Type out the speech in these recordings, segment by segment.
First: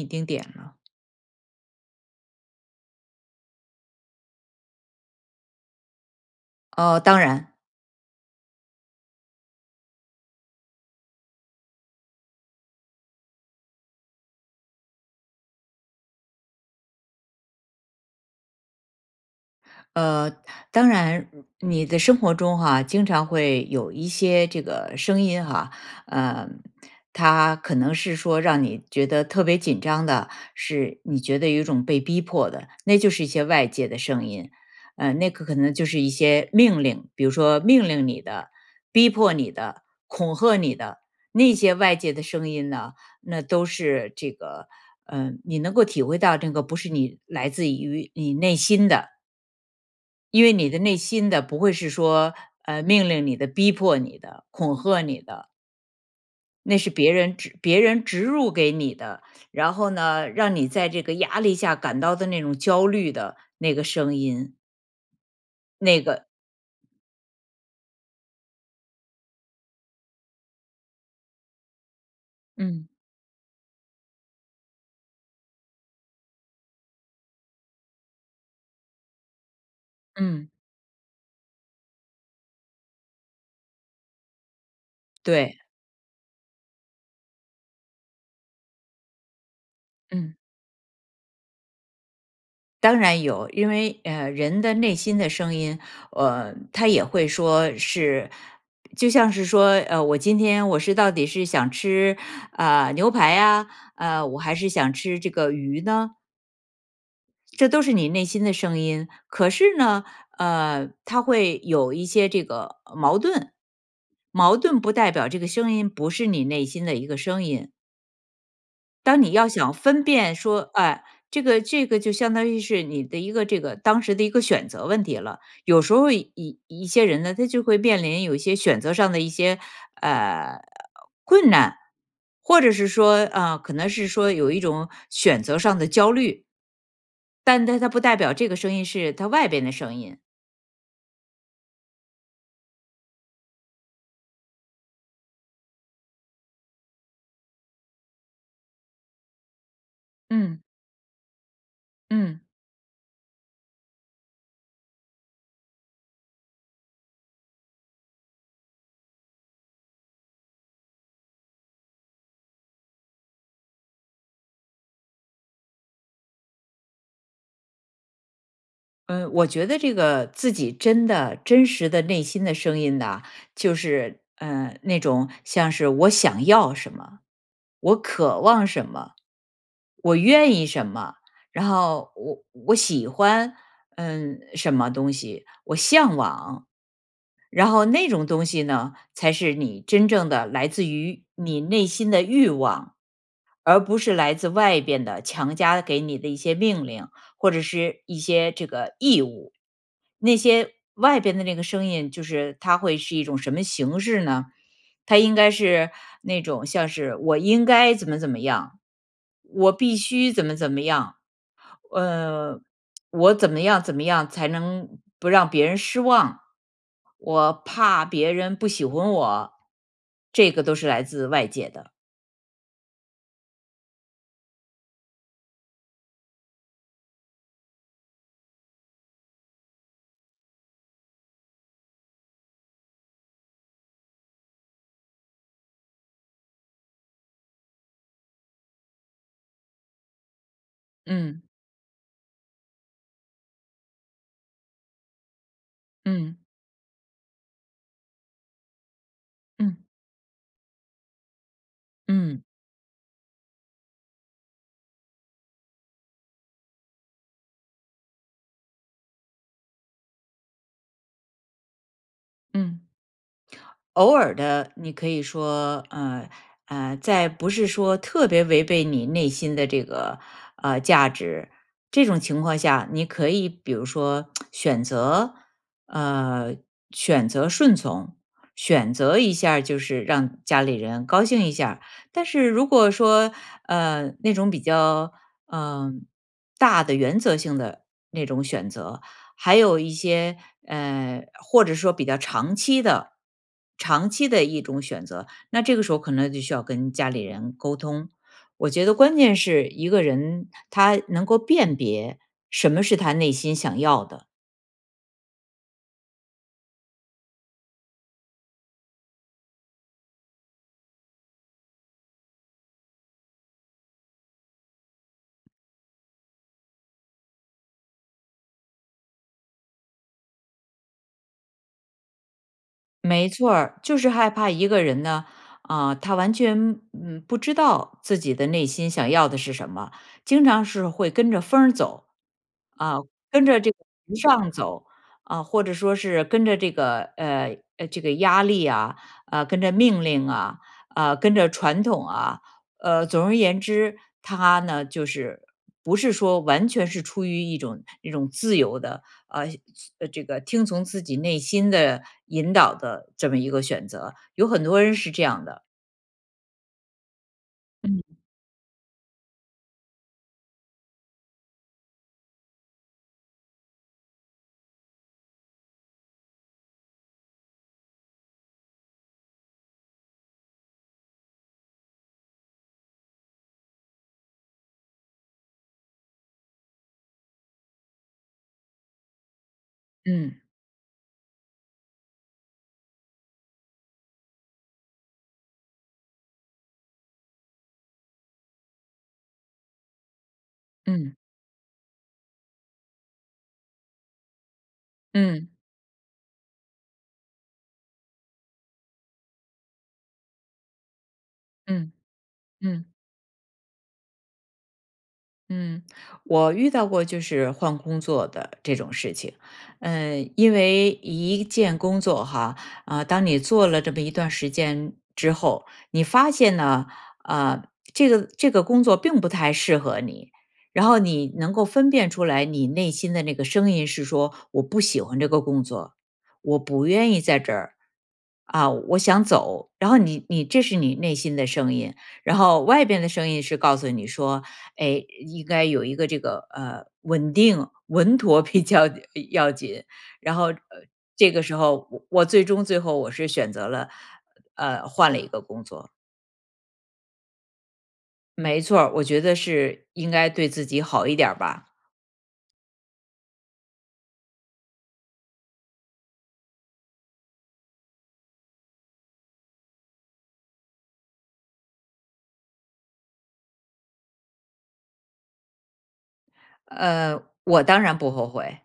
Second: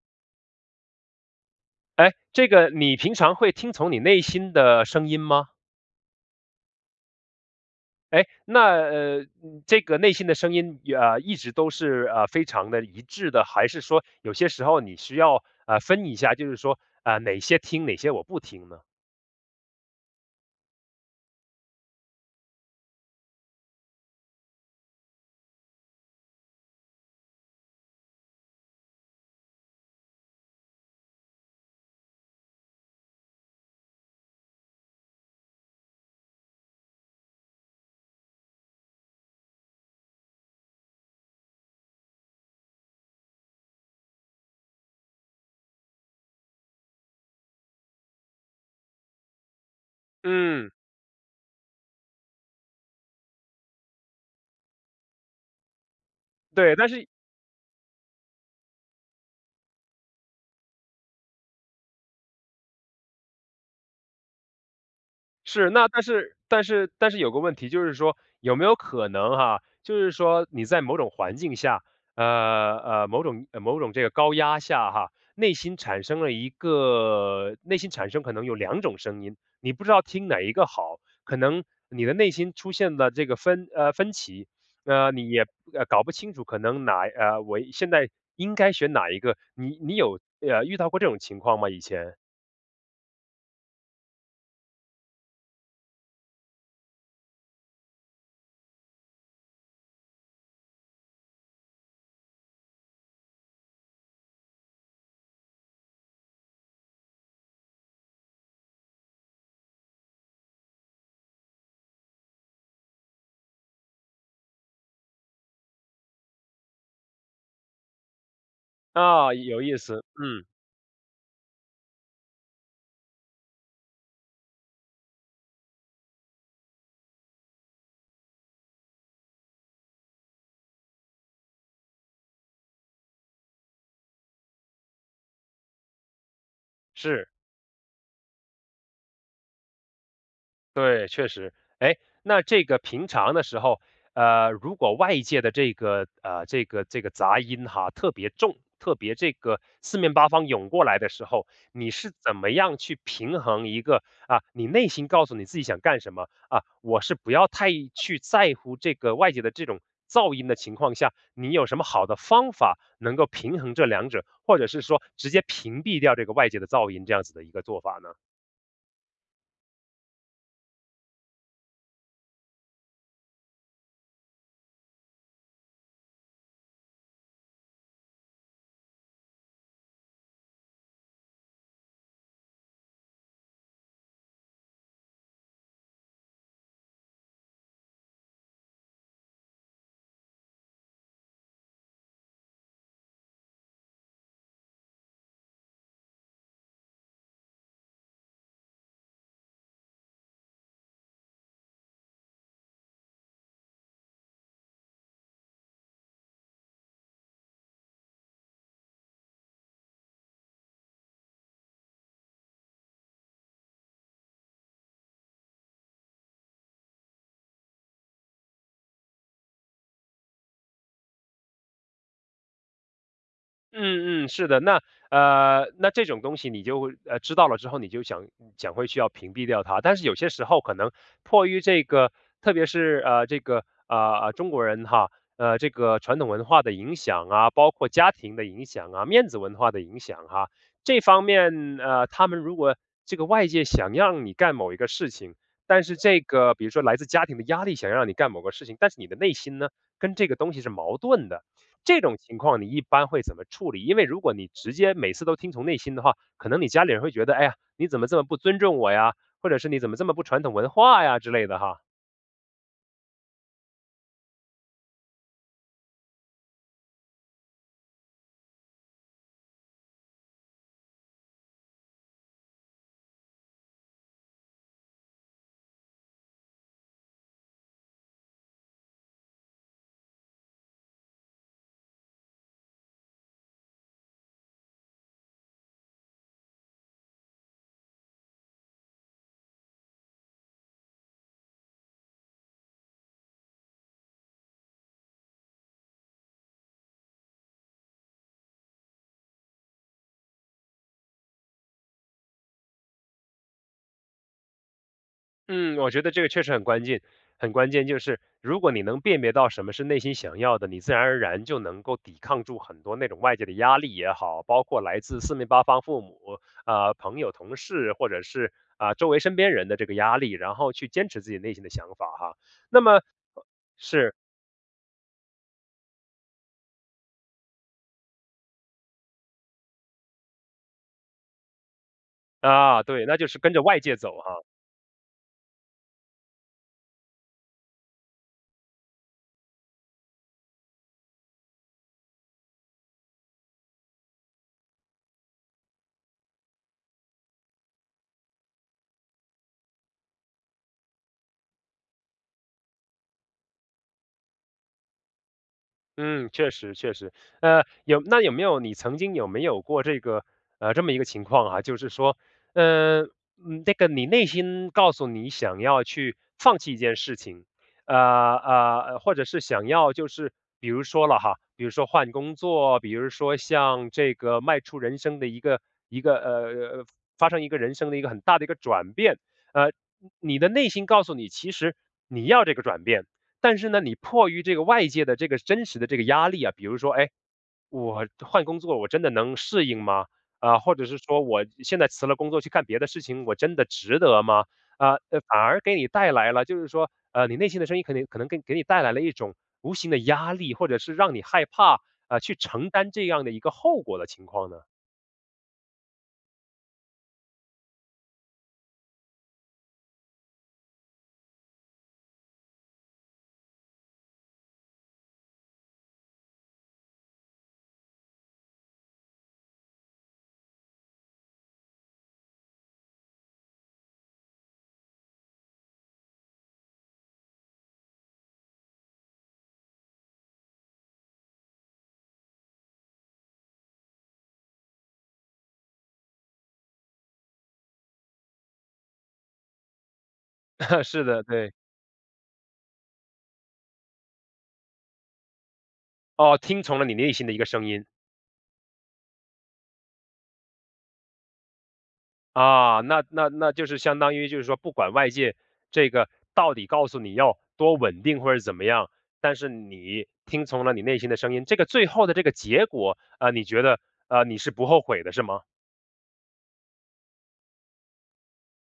一丁点了。哎，这个你平常会听从你内心的声音吗？哦，当然。哎，那，呃，这个内心的声音，呃，一直都是，呃，非常得一致的？还是说有些时候你需要，呃，分一下就是说，呃，哪些听哪些我不听呢？呃，当然，你的生活中哈，经常会有一些这个声音哈。呃，它可能是说让你觉得特别紧张的，是你觉得有一种被逼迫的，那就是一些外界的声音。呃，那个可能就是一些命令，比如说命令你的，逼迫你的，恐吓你的。那些外界的声音呢，那都是这个，呃，你能够体会到这个不是你来自于你内心的。因为你嗯。的内心的不会是说，呃，命令你的，逼迫你的，恐吓你的。对，那但是是别人植别人植入给你的，然后呢，让你在这个压力下感到的那种焦虑的那个声音。是，那那但个是但是但是有个问题就是说有没有可能哈，就是说你在某种环境下，呃，嗯。呃，某种某种这个高压下哈，内心产生了一个内心产生可能有2种声音，你不知道听哪嗯。一个好。可能你的内心出现了这个分呃，分歧，呃，你也对。搞不清楚可能哪呃，我现在应该选哪一个。你你有，嗯。呃，遇到过这种情况吗以前？当然有，因为，呃，人的内心的声音，呃，它也会说是就像是说，呃，我今天我是到底是想吃，呃，牛排啊？呃，我还是想吃这个鱼呢？这都是你内心的声音，可是呢，呃，它会有一些这个，呃，矛盾。矛盾不代表这个声音不是你内心的一个声音。当你啊，要有想意思。分辨嗯。说，哎，这个这个就相当于是你的一个这个当时的一个选择问题了。有时候一一一些人呢，他就会面临有一些选择上的一些，呃，困难，或者是说，呃，可能是说有一种选择上的焦虑。是。但但它不代表这个声音是它外边的声音。对，确实。诶，那这个平常的时候，呃，如果外界的这个呃，这个这个杂音哈特别重，特别这个四面八方嗯。涌过来的时候，你是怎嗯。么样去平衡一个，啊，你内心告诉你自己想干什么，啊，我是不要太去在乎这个外界的这种噪音的情况下，你有什么好的方法能够平衡这2者？或者是说直接屏蔽掉这个外界的噪音这样子的一个做法呢？嗯，我觉得这个自己真的真实的内心的声音呐，就是，呃，那种像是我想要什么、我渴望什么、我愿意什么，然后我我喜欢，嗯，什么东西，我向往。然后那种东西呢，才是你真正的来自于你内心的欲望，而不是来自外边的强加给你的一些命令，或者是一些这个义务。那些外边的那个声音就是它会是一种什么形式呢？它应该是那种像是，我应该怎么怎么样，我必须怎么怎么样，呃，我怎么样怎么样才能不让别人失望，我怕别人不喜欢我，这个都是来自外界的。嗯嗯，是的。那，呃，那这种东西你就，呃，知道了之后，你就想想会去要屏蔽掉它。但是有些时候可能迫于这个特别是，呃，这个，呃，呃，中国人哈，呃，这个传统文化的影响啊，包括家庭的影响啊，面子文化的影响啊。这方嗯。面，呃，他们如果这个外界想让你干某一个事情，但是这嗯。个比如说来自家庭的压力想让你干某个事情，但是你的内心呢，嗯。跟这个东西是矛盾的。这种情嗯。况你一般会怎么处理？因为如果你直接每次都听从内心的话，可能你家里人会觉得：“哎呀，你怎么这么不尊重我呀？”或者是“你怎么这么不传统文化呀？”之类的哈。嗯。偶尔地，你可以说，呃，呃，在不是说特别违背你内心的这个，呃，价值，这种情况下，你可以比如说 选择呃，选择顺从。选择一下就是让家里人高兴一下。但是如果说，呃，那种比较，呃，大的原则性的那种选择，还有一些，呃，或者说比较长期的，长期的一种选择，那这个时候可能就需要跟家里人沟通。我觉得关键是一个人，他能够辨别什么是他内心想要的。嗯，我觉得这个确实很关键很关键，就是如果你能辨别到什么是内心想要的，你自然而然就能够抵抗住很多那种外界的压力也好，包括来自四面八方父母，呃，朋友、同事或者是，啊周围身边人的这个压力，然后去坚持自己内心的想法哈。那么没错儿，就是是。害怕一个人呢，啊，他完全，嗯，不知道自己的内心想要的是什么，经常是会跟着风儿走。啊，啊，对，那就是跟跟着着这个外界走 [unintelligible] 哈。上走。啊，或者说是跟着这个，呃，这个压力啊，呃，跟着命令啊，啊，跟着传统啊。呃，总而言之，他呢就是不是说完全是出于一种一种自由的，呃，这个听从自己内心的引导的这么一个选择，有很多人是这样的。嗯，确实确实。呃，有嗯。那有没有你曾经有没有过这个呃，这么一个情况啊，就是说，呃，那个你内心告诉你想要去放弃一件事情，呃，呃，或者是想要就是比如说了哈，比如说换工作，比如说像这个迈出人生的一个一个，呃，发生一个人生的一个很大的一个转变。呃，你嗯。的内心告诉你，其实你要这个转变。但是呢，你迫于这个外界的这个真实的这个压力啊，比如说，哎，我换工作我真的能适应吗？啊，或者是嗯。说我现在辞了工作去干别的事情，我真的值得吗？呃，反嗯。而给你带来了，就是说，呃，你内心的声音可能可能给给你带来了一种无形的压力，或者是让你害怕，嗯，呃，去承担嗯。这样的一个后果的情况呢？嗯，我遇到过就是换工作的这种事情。呃，因为一件工作哈，啊，当你做了这么一段时间之后，你发现呢，呃，这个这个工作并不太适合你。然后你能够分辨出来你内心的那个声音是说：“我不喜欢这个工作，我不愿意在这儿。啊，我想走。“然后你你这是你内心的声音。然后外边的声音是告诉你说：“哎，应该有一个这个，呃，稳定稳妥比较要紧。“然后 是的，这个对。时候我我最终最后我是选择了，呃，换了一个工作。哦，听从了你内心的一个声音。没错儿，我觉得是应该对自己好一点儿吧。啊，那那那就是相当于就是说不管外界这个到底告诉你要多稳定或者怎么样，但是你听从了你内心的声音，这个最后的这个结果，呃，你觉得，呃，你是不后悔的是吗？呃，我当然不后悔。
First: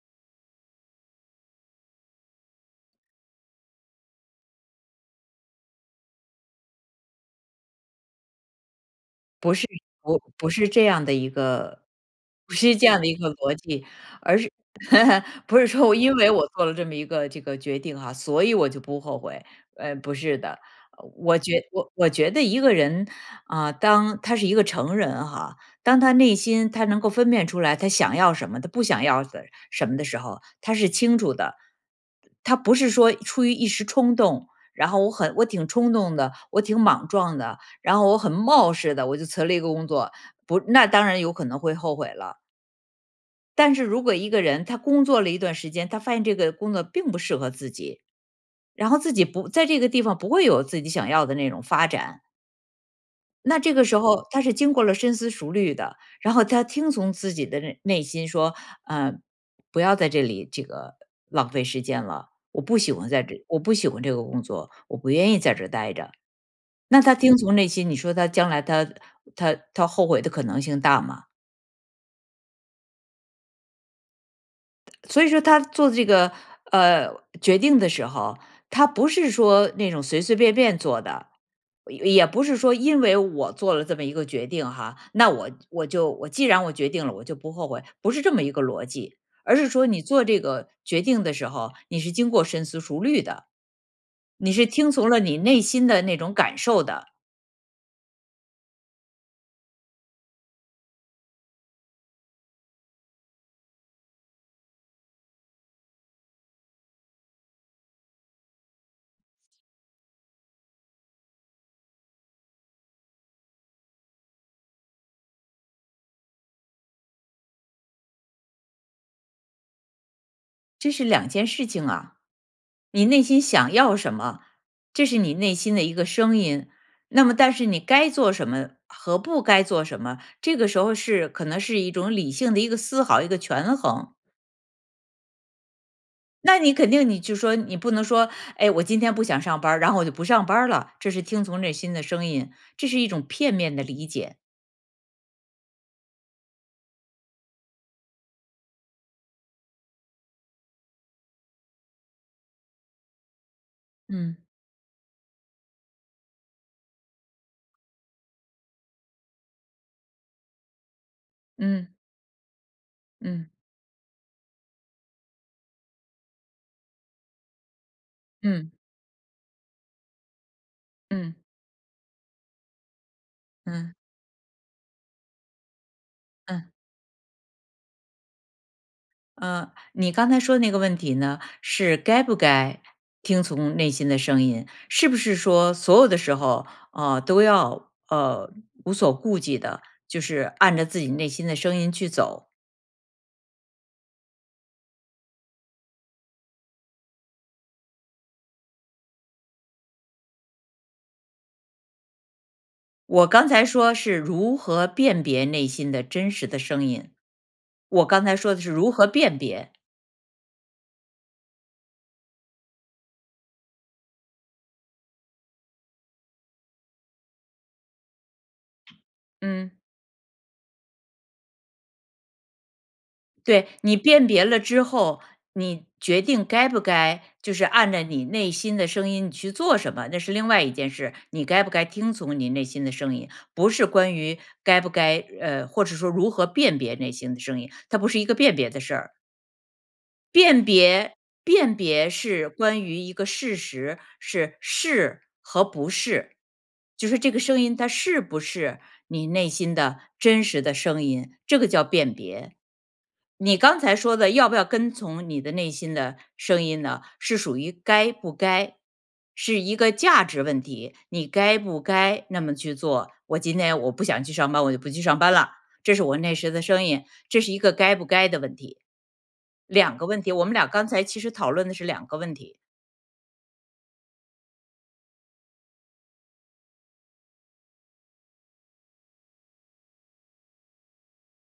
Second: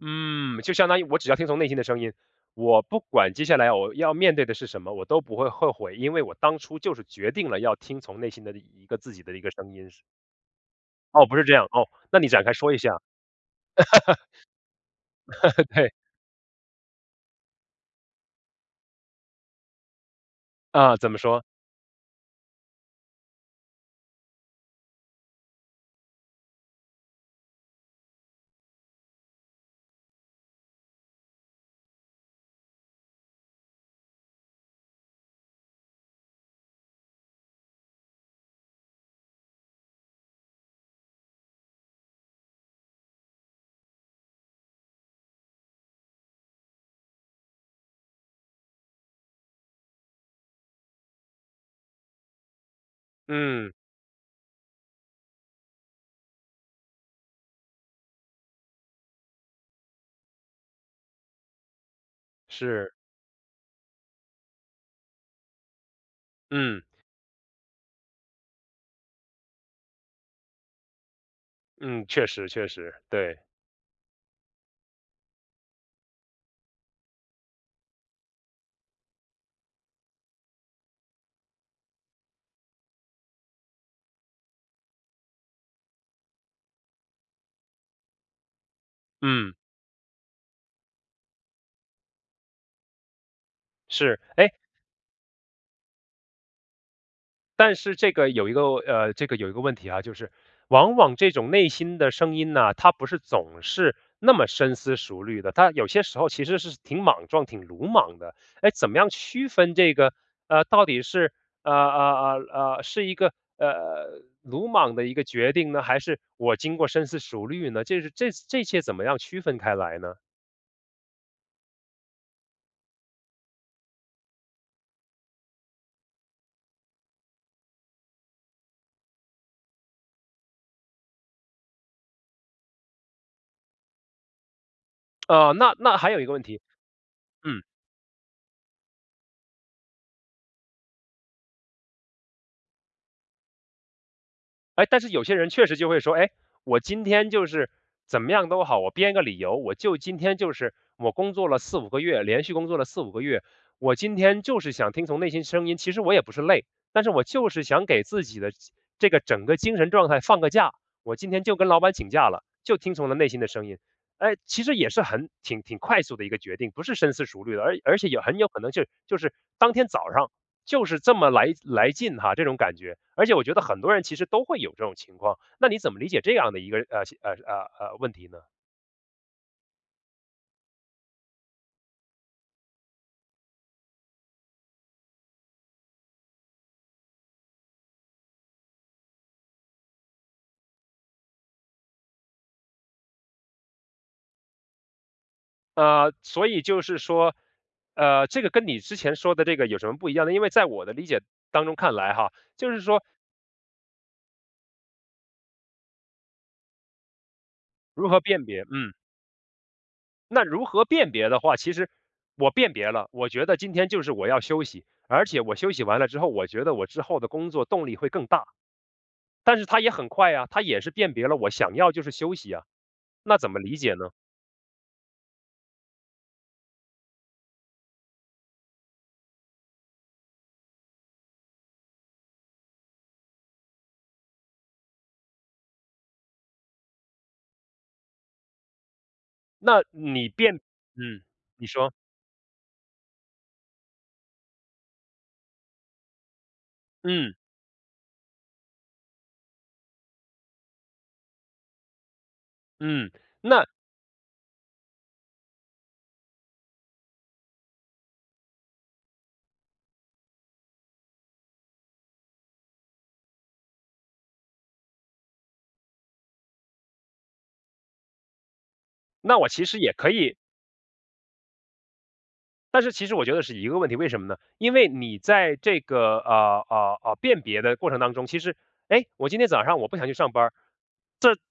嗯，就相当于我只要听从内心的声音，我不管接下来我要面对的是什么，我都不会后悔。因为我当初就是决定了要听从内心的一个自己的一个不是，声音是吗？我不是这样的哦，一不是这样。个哦，那你展开不说是一这下。样的一个逻辑，而是 不是说对。我因为我做了这么一个这个决定哈，所以我就不后悔，呃，不是的。啊，怎么我说？觉我我觉得一个人，啊，当他是一个成人哈，当他内心他能够分辨出来他想要什么，他不想要的什么的时候，他是清楚的。他不是说出于一时冲动，然后我很我挺冲动的，我挺莽撞的，然后我很冒失地我就辞了一个工作，不那当然有可能会后悔了。但是如果一个人，他工作了一段时间，他发现这个工作并不适合自己，然后自己不在这个地方不会有自己想要的那种发展。那嗯。这个时候他是经过了深思熟虑的，然后他听从自己的内内心说，呃，不要在这里这个浪费时间了，我不喜是。欢在这我不喜欢这个工作，我不愿意在这儿待着。嗯。那他听从内心，你说他将来他他他后悔的可能性大吗？嗯，确实确实，对。所以说他做这个，呃，决定的时候，他不是说那种随随便便做的，也也不是说因为我做了这么一个决定哈，那我我就我既然我决定了，我就不后悔。不是这么一个逻辑。嗯。而是说你做这个决定的时候，你是经过深思熟虑的，是，诶你是听从了你内心的那种感受的。但是这个有一个呃，这个有一个问题哈，就是往往这种内心的声音呢，它不是总是那么深思熟虑的。它有些时候其实是挺莽撞、挺鲁莽的。诶，怎么样区分这个，呃，到底是，呃呃呃呃，是一个，呃，鲁莽的一个决定呢，还是我经过深思熟虑呢？这是这这些怎么样区分开来呢？这是2件事情啊。你内心想要什么，这是你内心的一个声音，那么但是你该做什么和不该做什么，这个时候是可能是一种理性的一个思考，一个权衡。呃，那那还有一个问那题你肯定你就说嗯。你不能说，哎，我今天不想上班儿，然后我就不上班儿了，这是听从内心的声音，这是一种片面的理解。哎，但是有些人确实就会说，哎，我今天就是，怎么样都好，我编个理由，我就今天就是我工作了4、5个月，连续工作了4、5个月，我今嗯。天就是想听从内心声音。其实我也不是累，但是我就是想给自己的这个整个精神状态放个假，我今天就跟老嗯。板请假了，就听从了内心嗯。的声音。哎，其实也是很挺挺快速的一个决定，不是深思熟虑的，而而且也很有可能嗯。就就是当天早上就是这么嗯。来来劲哈，这种感觉，而且我觉得很多嗯。人其实都会有这种情况，那你怎么理解这样的一嗯。个，呃呃呃呃，问题呢？呃，你刚才说的那个问题呢，是该不该听从内心的声音，是不是说所有的时候，呃，都要，呃，无所顾忌地，就是按着自己内心的声音去走。呃，所以就是说，呃，这个跟你之前说的这个有什么不一样呢？因为在我的理解当中看来哈，就是说我刚才说是如何辨别内心的真实的声音，我如何刚才辨说的别，是嗯。如何辨别。那如何辨别的话其实我辨别了，我觉得今天就是我要休息，而且我休息完了之后，我觉得我之后的工作动力会更大。但是嗯。它也很快呀，它也是辨别了我想要就是休息呀。那怎么对，理解你呢？辨别了之后，你决定该不该就是按着你内心的声音你去做什么，那是另外一件事，你该不该听从你内心的声音，不是关于该不该呃，或是说如何辨别内心的声音，它不是一个辨别的事儿。那你辨辨别嗯，你辨说。别是关于一个事实，是是和不是。就是这嗯。个声音它是不是你内心的真实的声音，这个叫辨别。嗯，你那刚才说的要不要跟从你的内心的声音呢，是属于该不该，是一个价值问题，你该不该那么去做，我今天我不想去上班，我就不去上班啦，这是我那时的声音，这是一个该不该的问题。那我其实也2个可问题，以我们俩刚才其实讨论的是2个问题。但是其实我觉得是一个问题，为什么呢？因为你在这个，啊，啊，啊，辨别的过程当中，其实诶，我今天早上我不想去上班儿。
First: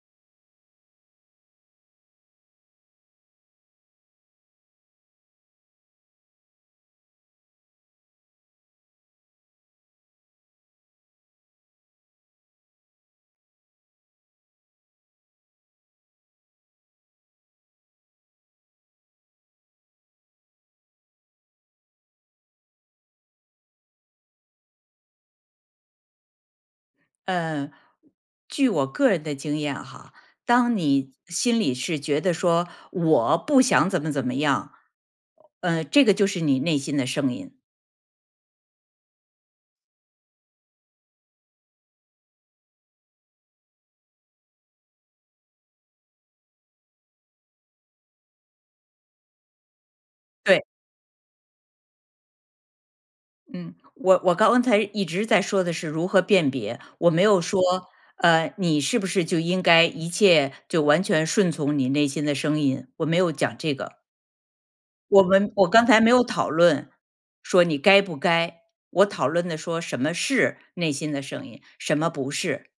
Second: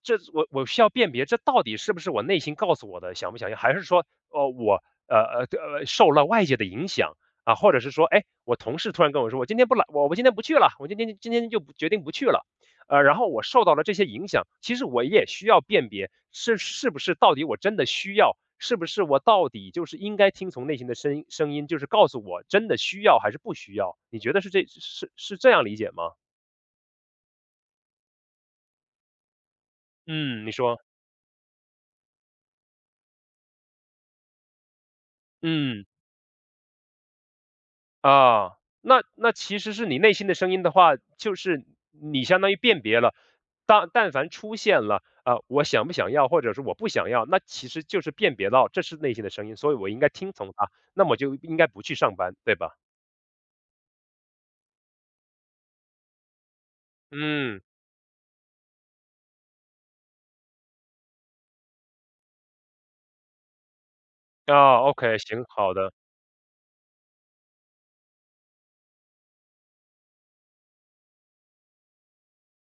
这这我我需要辨别这到底是不是我内心告诉我的，想不想要还是说，呃，我，呃，呃，呃，受了外界的影响，啊，或者是说，诶，我同事突然跟我说我：“今天不来我我今天不去了，我今天今天就决定不去了。”呃，然后我受到了这些影响。其实我也需要辨别，是是不是到底我真的需要，是不是我到底就是应该听从内心的声音声音，就是告诉我真的需要还是不需要。你觉得是这是是这样理解吗？嗯据我个人的经验哈，嗯，你当说。你心里是觉得说我不想怎么怎么样嗯。嗯，这个就是你内心的声音。啊，那那其实是你内心的声音的话，就是你相当于辨别了，但但凡出现了。呃，我想不想要或者是我不想要，那其实就是辨别到这是内心的声音，所以我应该听从对。它，那么就应该不去上班，对吧？嗯，我我刚才一直在说的是如何辨别，我没有嗯。说呃，e 你是不是就应该一切就完全顺从你内心的声音，我没有讲这个。哦，OKAY，我行，们我好刚的。才没有讨论，说你该不该，我讨论的说什么是内心的声音？什么不是。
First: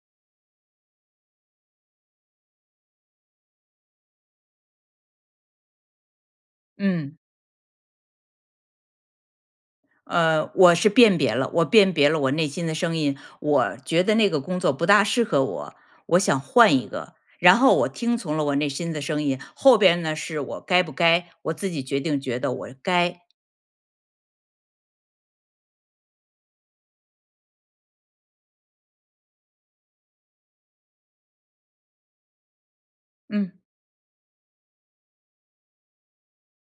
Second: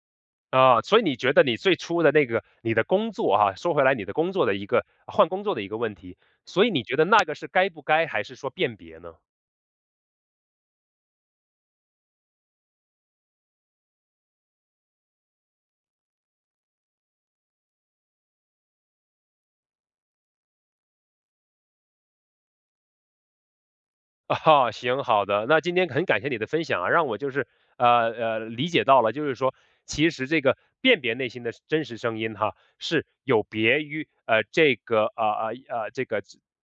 啊，所以你觉得你最初的那个你的工作啊，说回来你的工作的一个换工作的一个问题，所以你觉得嗯。那个是该不该还是说辨别呢？嗯，我是辨别了，我辨别了我内心的声音。我觉得那个工作不大适合我，我想换一个，然后我听从了我内心的声音，后边呢是我该不该？我自己决定觉得我该。啊哈，行，好的那今天很感谢你的分享啊，让我就是呃呃理解到了就是说其实这个，辨别内心的真实声音哈，是有嗯。别于呃这个呃呃呃这个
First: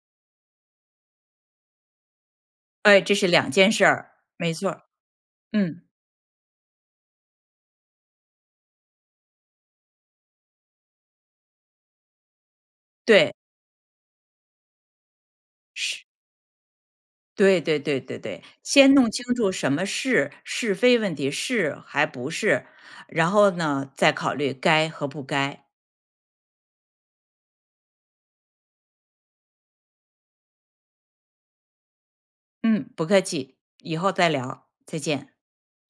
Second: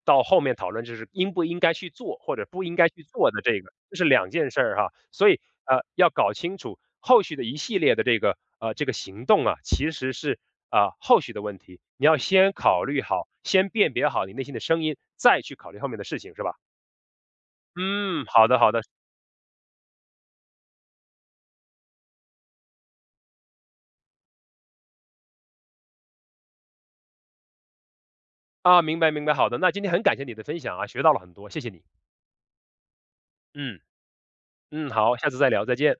到后面讨论，就是应不应该去做，或者不应该对，去这是做的2这件个事这是儿。2件没事错儿儿，哈。所以嗯。呃要搞清楚，后续的一系列的这个呃这个行动啊，其实是，呃，后续的问题，你要先考虑好，对。先辨别好你内心的声音，再去考虑后面的是。事情是吧？对对对对嗯，对，好的好的。先弄清楚什么是？是非问题，是还不是？然后呢，再考虑该和不该。哦明白明白，好的，那今天很感谢你的分享啊，学到了很多，谢谢你。嗯，不客气，嗯。以后再聊，嗯，再好。下见。次再聊，再见。